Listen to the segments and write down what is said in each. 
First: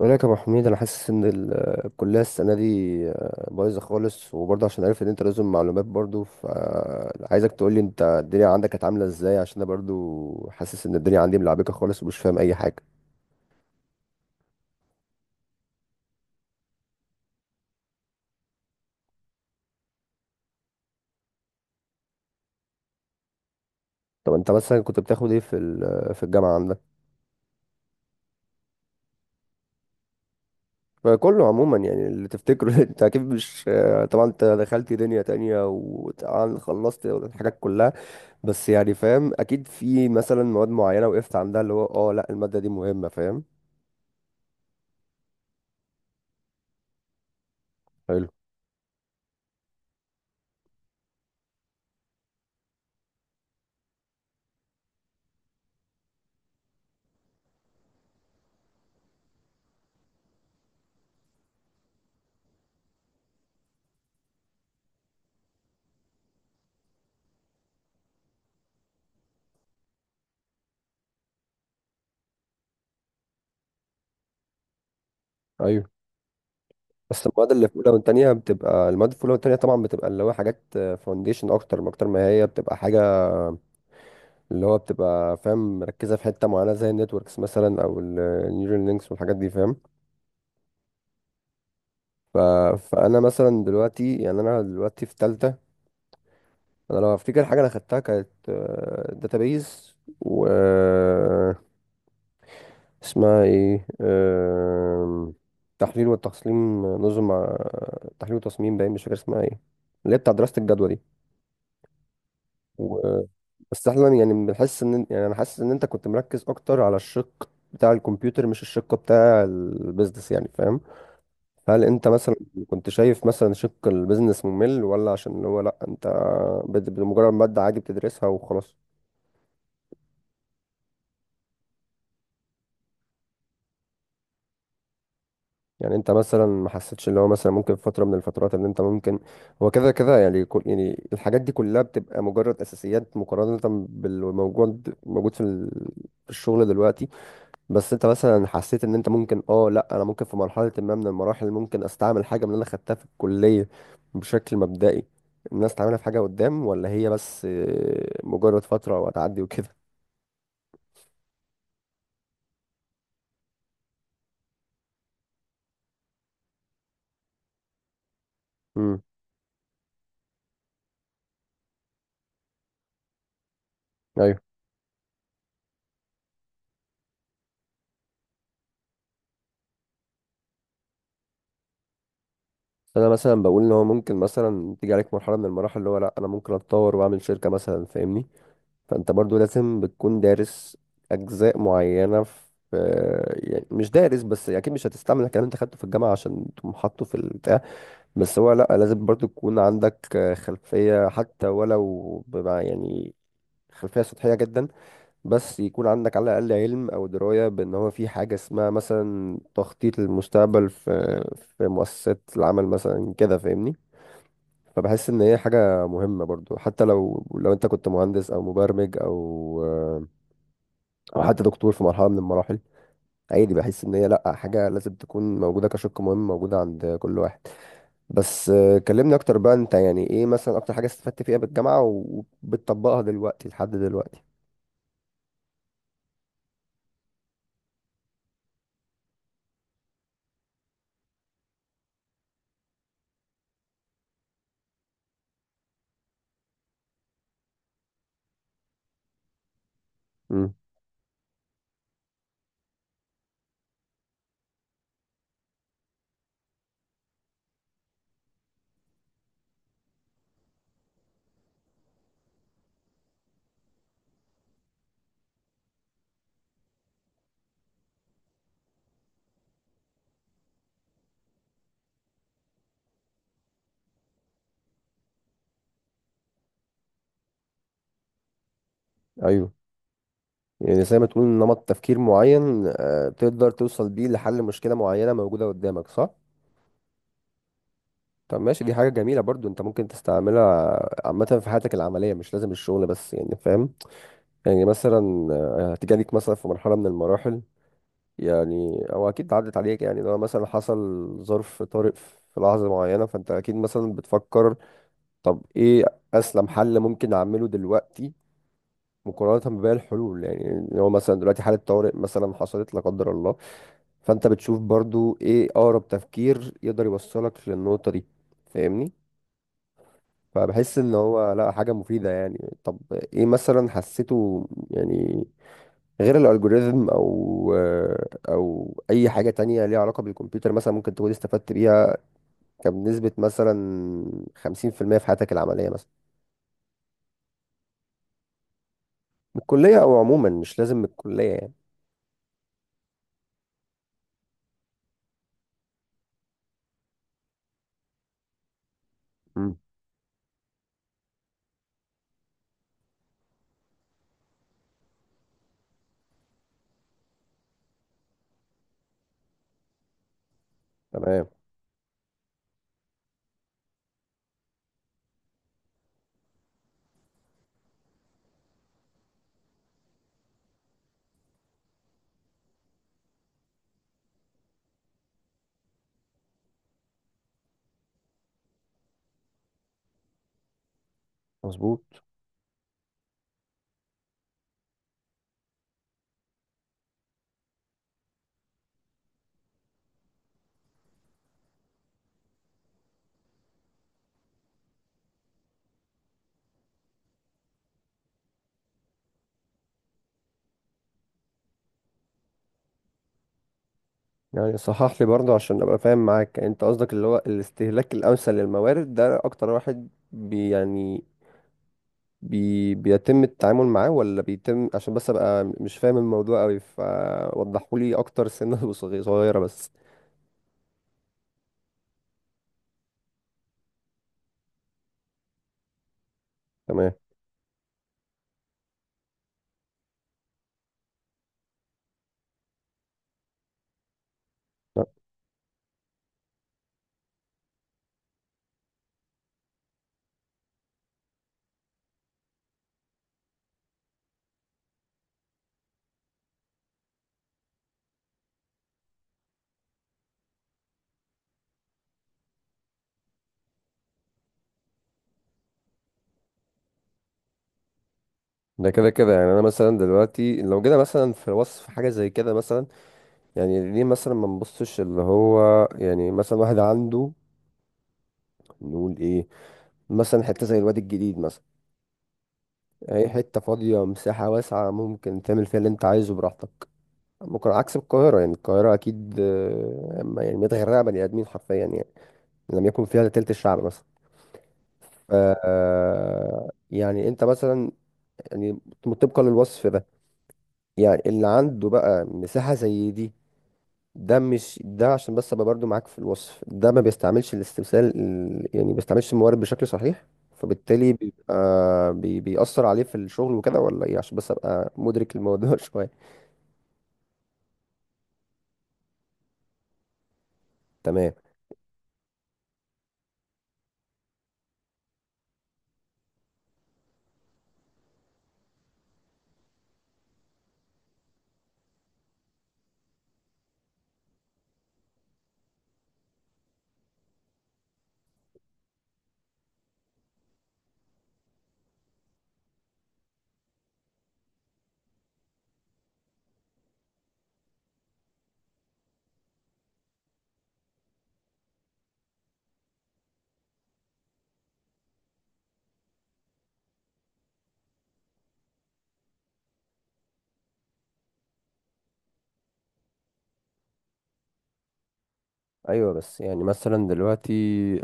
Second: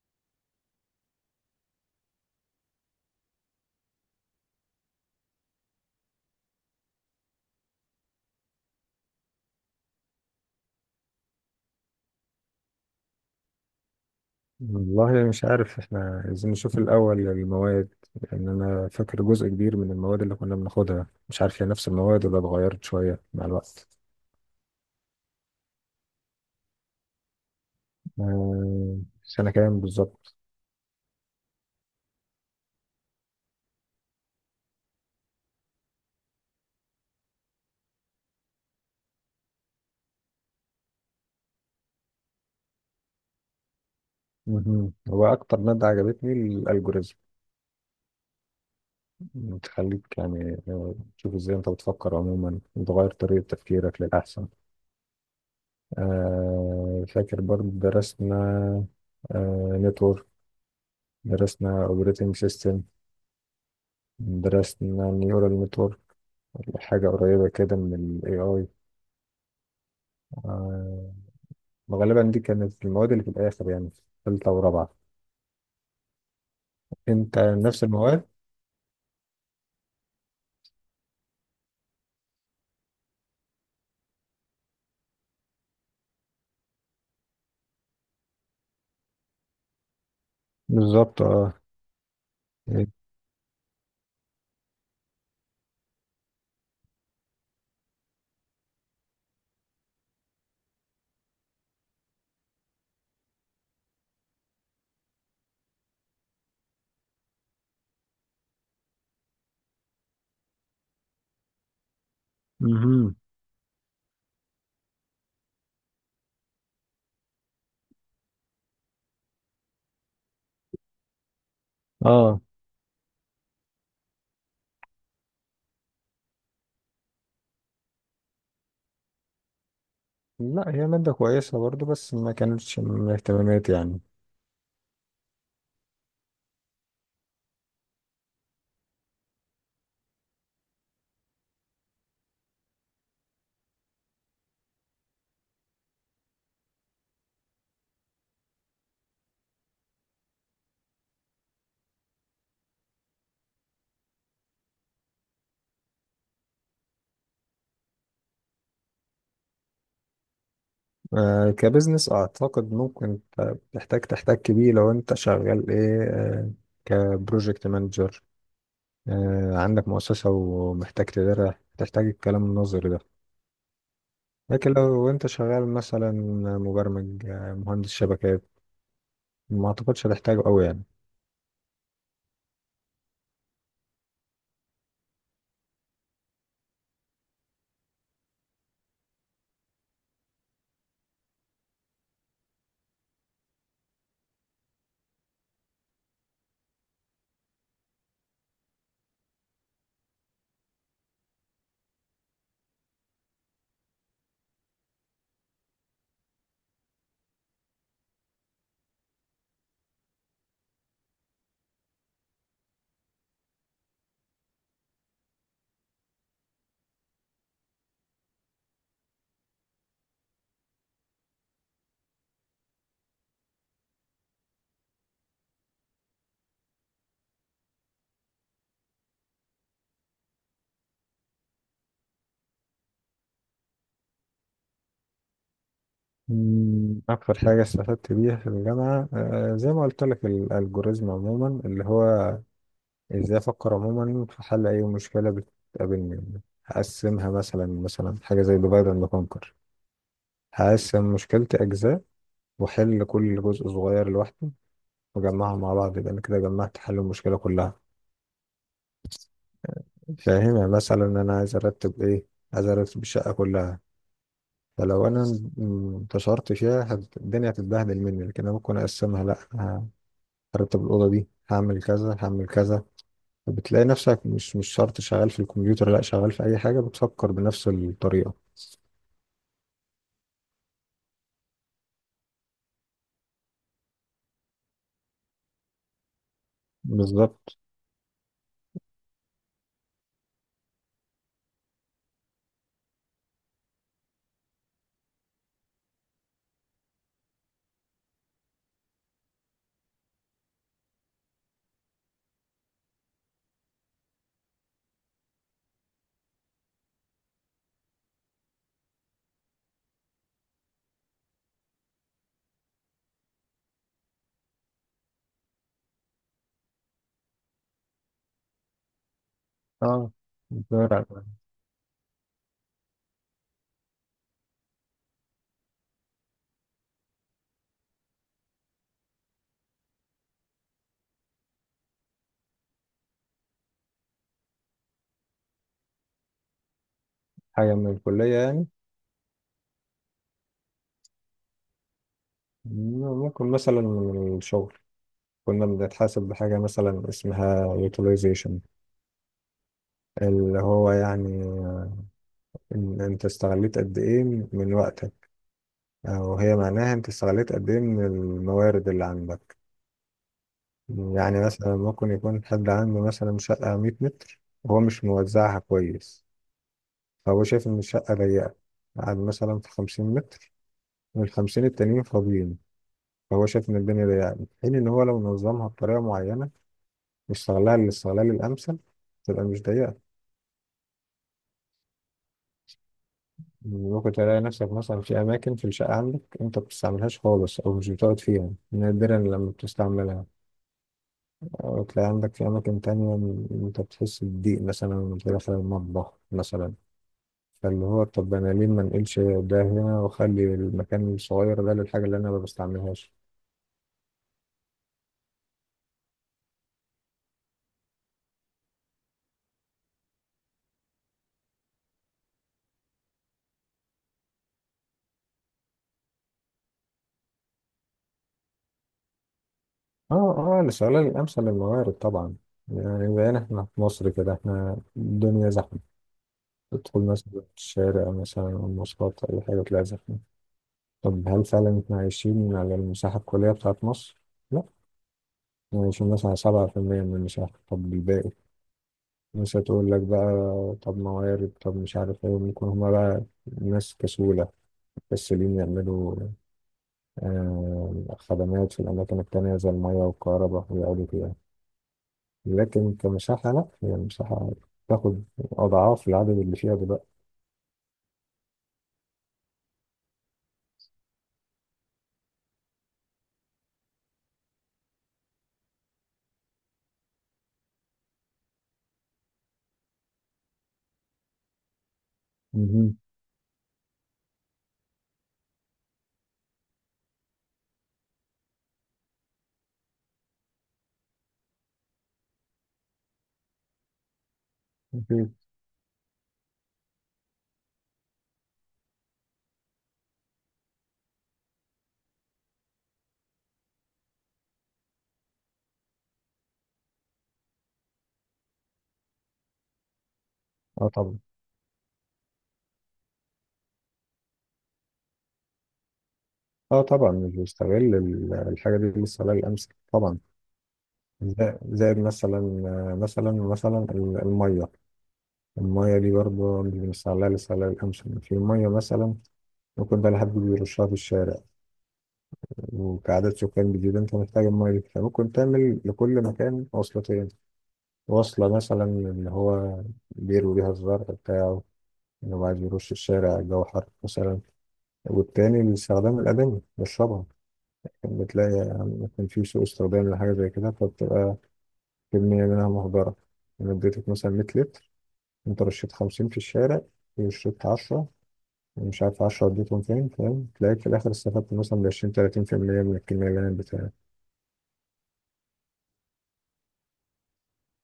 بقول لك يا ابو حميد، انا حاسس ان الكليه السنه دي بايظه خالص، وبرضه عشان عارف ان انت لازم معلومات برضه، فعايزك تقول لي انت الدنيا عندك كانت عامله ازاي، عشان انا برضه حاسس ان الدنيا عندي ملعبكه خالص ومش فاهم اي حاجه. والله مش عارف احنا عايزين نشوف الأول المواد. لأن أنا فاكر جزء كبير من المواد اللي كنا بناخدها، مش عارف هي نفس المواد ولا اتغيرت شوية مع الوقت. طب انت مثلا كنت بتاخد ايه في الجامعه عندك؟ آه، سنة كام بالظبط؟ فكله عموما يعني اللي تفتكره. انت اكيد مش، طبعا انت دخلت دنيا تانية وطبعا خلصت الحاجات كلها. بس يعني فاهم، اكيد في مثلا مواد معينه وقفت عندها، اللي هو اه لا الماده دي مهمه، فاهم؟ مهم. هو أكتر مادة عجبتني الألجوريزم، بتخليك يعني تشوف إزاي أنت بتفكر عموما وتغير طريقة تفكيرك للأحسن. فاكر برضه درسنا نتورك، درسنا اوبريتنج سيستم، درسنا نيورال نتورك، حاجة قريبة كده من ال AI. آه، غالبا دي كانت المواد اللي في الآخر، يعني في تالتة ورابعة. حلو. بس أنت المواد اللي في نفس اولى المواد؟ وثانيه بتبقى، المواد في اولى وثانيه طبعا بتبقى اللي هو حاجات فاونديشن، اكتر ما هي بتبقى حاجه، اللي هو بتبقى فاهم مركزه في حته معينه زي النتوركس مثلا او النيورال لينكس والحاجات دي، فاهم؟ بالظبط اه. ف... فانا مثلا دلوقتي، يعني انا دلوقتي في ثالثه. انا لو افتكر حاجه انا خدتها كانت داتابيز، و اسمها ايه، تحليل وتصميم نظم، تحليل وتصميم، باين مش فاكر اسمها ايه، اللي هي بتاع دراسه الجدوى دي. مهم. بس احنا يعني بنحس ان، يعني انا حاسس ان انت كنت مركز اكتر على الشق بتاع الكمبيوتر مش الشق بتاع البيزنس، يعني فاهم؟ هل انت مثلا اه كنت شايف مثلا شق البيزنس ممل، ولا عشان هو لا انت بمجرد مادة عادي بتدرسها وخلاص؟ لا هي مادة كويسة برضو بس ما كانتش من اهتماماتي يعني. يعني انت مثلا ما حسيتش اللي هو، مثلا ممكن في فترة من الفترات اللي انت ممكن، هو كده كده يعني كل، يعني الحاجات دي كلها بتبقى مجرد اساسيات مقارنة بالموجود في الشغل دلوقتي. بس انت مثلا حسيت ان انت ممكن، اه لا انا ممكن في مرحلة ما من المراحل ممكن استعمل حاجة من اللي انا خدتها في الكلية بشكل مبدئي، الناس تعملها في حاجة قدام، ولا هي بس مجرد فترة وهتعدي وكده؟ آه كبزنس أعتقد ممكن تحتاج تحتك بيه لو أنت شغال إيه، كبروجكت مانجر. امم، آه عندك مؤسسة ومحتاج تديرها، تحتاج الكلام النظري ده. ايوه. لكن لو انت شغال مثلا مبرمج، مهندس شبكات، ما اعتقدش هتحتاجه قوي يعني. انا مثلا بقول ان هو ممكن مثلا تيجي عليك مرحلة من المراحل اللي هو لا انا ممكن اتطور واعمل شركة مثلا، فاهمني؟ فانت برضو لازم بتكون دارس اجزاء معينة في، يعني مش دارس بس، اكيد مش هتستعمل الكلام اللي انت خدته في الجامعة عشان تقوم حاطه في البتاع، بس هو لأ، لازم برضو تكون عندك خلفية، حتى ولو بمع يعني، خلفية سطحية جدا، بس يكون عندك على الأقل علم أو دراية بأن هو في حاجة اسمها مثلا تخطيط للمستقبل في مؤسسات العمل مثلا كده، فاهمني؟ فبحس إن هي حاجة مهمة برضو، حتى لو أنت كنت مهندس أو مبرمج أو آه، أو حتى دكتور في مرحلة من المراحل، عادي. بحس إن هي لأ، حاجة لازم تكون موجودة كشق مهم، موجودة عند كل واحد. بس كلمني اكتر بقى، انت يعني ايه مثلا اكتر حاجة استفدت فيها بالجامعة وبتطبقها دلوقتي لحد دلوقتي؟ اكتر حاجه استفدت بيها في الجامعه، زي ما قلت لك الالجوريزم عموما، اللي هو ازاي افكر عموما في حل اي مشكله بتقابلني. هقسمها مثلا حاجه زي ديفايد اند كونكر. امم، هقسم مشكلتي اجزاء، واحل كل جزء صغير لوحده، واجمعهم مع بعض، يبقى انا كده جمعت حل المشكله كلها. فاهم يعني مثلا انا عايز ارتب ايه، عايز ارتب الشقه كلها. فلو انا انتشرت فيها الدنيا هتتبهدل مني، لكن انا ممكن اقسمها، لا ه- هرتب الاوضه دي، هعمل كذا هعمل كذا. فبتلاقي نفسك مش شرط شغال في الكمبيوتر، لا شغال في اي حاجه بتفكر بنفس الطريقه. ايوه. يعني زي ما تقول نمط تفكير معين، تقدر توصل بيه لحل مشكلة معينة موجودة قدامك، صح؟ بالظبط طب ماشي، دي حاجة جميلة برضو انت ممكن تستعملها عامة في حياتك العملية، مش لازم الشغل بس، يعني فاهم. يعني مثلا هتيجي ليك مثلا في مرحلة من المراحل، يعني او اكيد عدت عليك، يعني لو مثلا حصل ظرف طارئ في لحظة معينة، فانت اكيد مثلا بتفكر طب ايه اسلم حل ممكن اعمله دلوقتي مقارنة بباقي الحلول، يعني اللي هو مثلا دلوقتي حالة طوارئ مثلا حصلت لا قدر الله، فانت بتشوف برضو ايه اقرب تفكير يقدر يوصلك للنقطة دي، فاهمني؟ اه. فبحس ان بنقرا. هو لا، حاجة مفيدة يعني. طب ايه مثلا حسيته يعني، غير الالجوريزم او اي حاجة تانية ليها علاقة بالكمبيوتر مثلا ممكن تكون استفدت بيها، كان بنسبة مثلا 50% في المية في حياتك العملية مثلا؟ حاجه من الكليه يعني؟ من الكلية او عموما، مش لازم من الكلية يعني. ممكن مثلا من الشغل، كنا بنتحاسب بحاجه مثلا اسمها utilization، مم. اللي هو يعني إن انت استغليت قد ايه من وقتك. وهي معناها انت استغليت قد ايه من الموارد اللي عندك. تمام. يعني مثلا ممكن يكون حد عنده مثلا شقة 100 متر وهو مش موزعها كويس، فهو شايف ان الشقة ضيقة، قاعد مثلا في 50 متر والخمسين التانيين فاضيين، فهو شايف ان الدنيا ضيقة، في حين ان هو لو نظمها بطريقة معينة واستغلها للاستغلال الأمثل، تبقى مش ضيقة. مظبوط. ممكن تلاقي نفسك مثلا في أماكن في الشقة عندك أنت ما بتستعملهاش خالص، أو مش بتقعد فيها، نادرا لما بتستعملها. أو تلاقي عندك في أماكن تانية إن أنت بتحس بضيق مثلا وأنت داخل المطبخ مثلا. فاللي هو طب أنا ليه ما نقلش ده هنا وأخلي المكان الصغير ده للحاجة اللي أنا ما بستعملهاش. يعني صحح لي برضه عشان ابقى فاهم معاك، يعني انت قصدك اللي هو الاستهلاك الامثل للموارد ده اكتر واحد بي يعني بي بيتم التعامل معاه، ولا بيتم، عشان بس ابقى مش فاهم الموضوع قوي، فوضحوا لي اكتر سنة وصغي- صغيرة بس. آه. آه الاستغلال الأمثل للموارد طبعا. يعني بقينا إحنا في مصر كده، إحنا الدنيا زحمة، تمام. تدخل مثلا الشارع مثلا أو المواصلات أو أي حاجة تلاقي زحمة. طب هل فعلا إحنا عايشين على المساحة الكلية بتاعت مصر؟ لا. لا، إحنا عايشين مثلا على 7% من المساحة. طب الباقي مش هتقول لك بقى. طب موارد، طب مش عارف ايه، ممكن هما بقى ناس كسولة، كسولين يعملوا خدمات في الأماكن التانية زي المية والكهرباء ويقعدوا فيها. لكن كمساحة لأ، هي المساحة تاخد أضعاف العدد اللي فيها دلوقتي. ده كده كده يعني انا مثلا دلوقتي لو جينا مثلا في وصف حاجة زي كده مثلا، يعني ليه مثلا ما نبصش اللي هو، يعني مثلا واحد عنده، نقول ايه، مثلا حتة زي الواد الجديد، مهم. اي حتة فاضية مساحة واسعة ممكن تعمل فيها اللي انت عايزه براحتك، ممكن عكس القاهرة، يعني القاهرة اكيد أما يعني متغرقة بني ادمين حرفيا يعني، لم يكن فيها إلا تلت الشعب مثلا. ف أكيد. يعني انت مثلا، يعني طبقا للوصف ده، يعني اللي عنده بقى مساحة زي دي، ده مش ده عشان بس ابقى برضو معاك في الوصف ده، ما بيستعملش يعني ما بيستعملش الموارد بشكل صحيح، أه فبالتالي طبعا. بيبقى بيأثر عليه في الشغل وكده، ولا ايه؟ عشان بس ابقى مدرك الموضوع شوية. أه طبعا مش بيستغل الحاجة دي للسبيل الأمثل طبعا. تمام. زائد زائد مثلا، مثلا المية. المية دي برضه مش بنستغلها للسبيل الأمثل في مية مثلا. ممكن بقى لحد بيرشها في الشارع، وكعدد سكان جديد انت محتاج المية دي، فممكن تعمل لكل مكان وصلتين. وصلة مثلا اللي هو بيروي بيها الزرع بتاعه، اللي هو عايز يرش الشارع الجو حر مثلا، والتاني الاستخدام الأدمي يشربها. بتلاقي ممكن في سوء استخدام لحاجة زي كده، فبتبقى كمية منها مهدرة. أنا اديتك مثلا 100 لتر، أنت رشيت 50 في الشارع، وشربت 10، ومش عارف 10 اديتهم فين، فاهم؟ تلاقيك في الآخر استفدت مثلا ب 20 30% من الكمية اللي أنا اديتها. ايوه. بس يعني مثلا دلوقتي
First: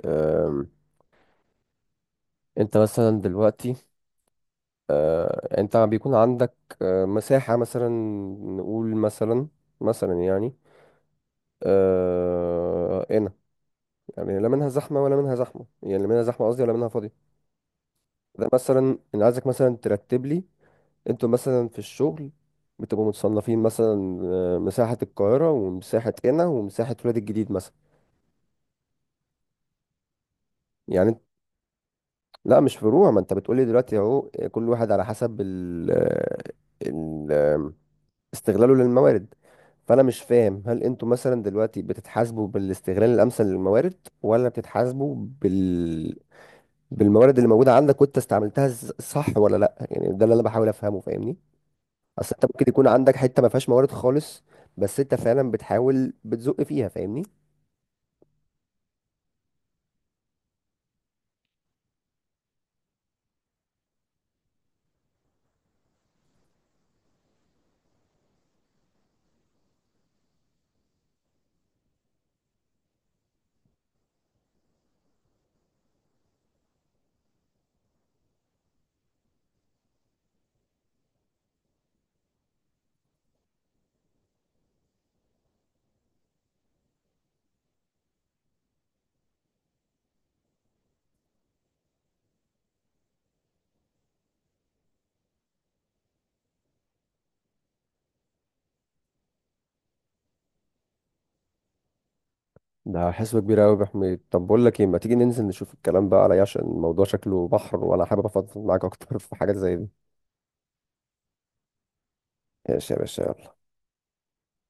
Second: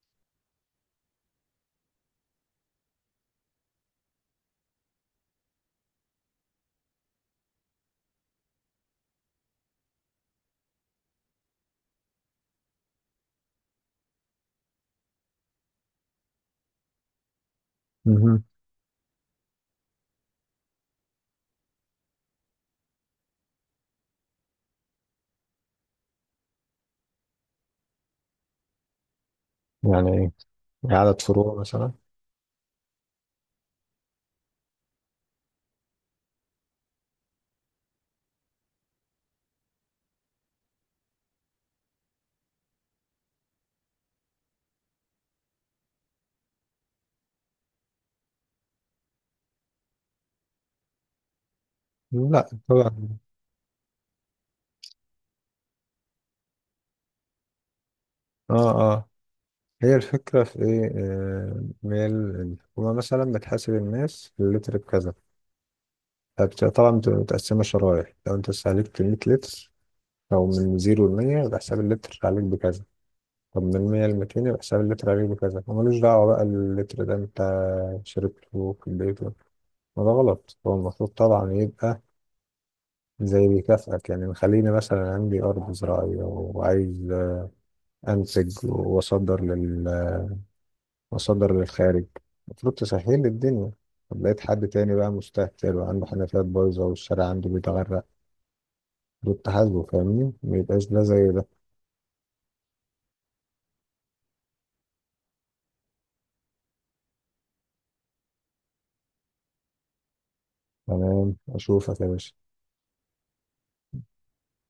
آم، انت مثلا دلوقتي، انت بيكون عندك مساحة مثلا، نقول مثلا يعني هنا، يعني لا منها زحمة ولا منها زحمة، يعني لا منها زحمة قصدي ولا منها فاضية. مهم. ده مثلا انا عايزك مثلا ترتب لي، انتوا مثلا في الشغل بتبقوا متصنفين مثلا مساحة القاهرة ومساحة هنا ومساحة ولاد الجديد مثلا. يعني ايه، يعني عدد فروع مثلا؟ لا مش فروع، ما انت بتقولي دلوقتي اهو كل واحد على حسب ال آه، ال آه، استغلاله للموارد. فانا مش فاهم، هل انتوا مثلا دلوقتي بتتحاسبوا بالاستغلال الامثل للموارد، ولا بتتحاسبوا بال بالموارد اللي موجوده عندك وانت استعملتها، صح ولا لا؟ يعني ده اللي انا بحاول افهمه، فاهمني؟ اصل انت لا ممكن يكون عندك طبعا. حته ما فيهاش موارد خالص، بس انت فعلا بتحاول بتزق فيها، فاهمني؟ اه اه. هي الفكرة في ايه، هي الحكومة مثلا بتحاسب الناس اللتر بكذا. طبعا بتبقى متقسمة شرايح، لو انت استهلكت 100 لتر او من زيرو لمية يبقى حساب اللتر عليك بكذا. طب من 100 ل 200 يبقى حساب اللتر عليك بكذا. وملوش دعوة بقى اللتر ده انت شربته في البيت. ما ده غلط. هو المفروض طبعا يبقى زي بيكافئك، يعني خليني مثلا عندي أرض زراعية وعايز انتج واصدر للخارج، المفروض تسهل لي الدنيا. طب لقيت حد تاني بقى مستهتر وعنده حنفيات بايظه والشارع عنده بيتغرق، دول تحاسبه. فاهمني؟ ما يبقاش ده زي ده. ده حسبة كبيرة أوي يا أبو حميد، طب بقول لك إيه، ما تيجي ننزل نشوف الكلام بقى عليا، عشان الموضوع شكله بحر وأنا حابب أفضفض معاك أكتر في حاجات زي دي. تمام، اشوفك يا باشا. ماشي يا باشا، يلا.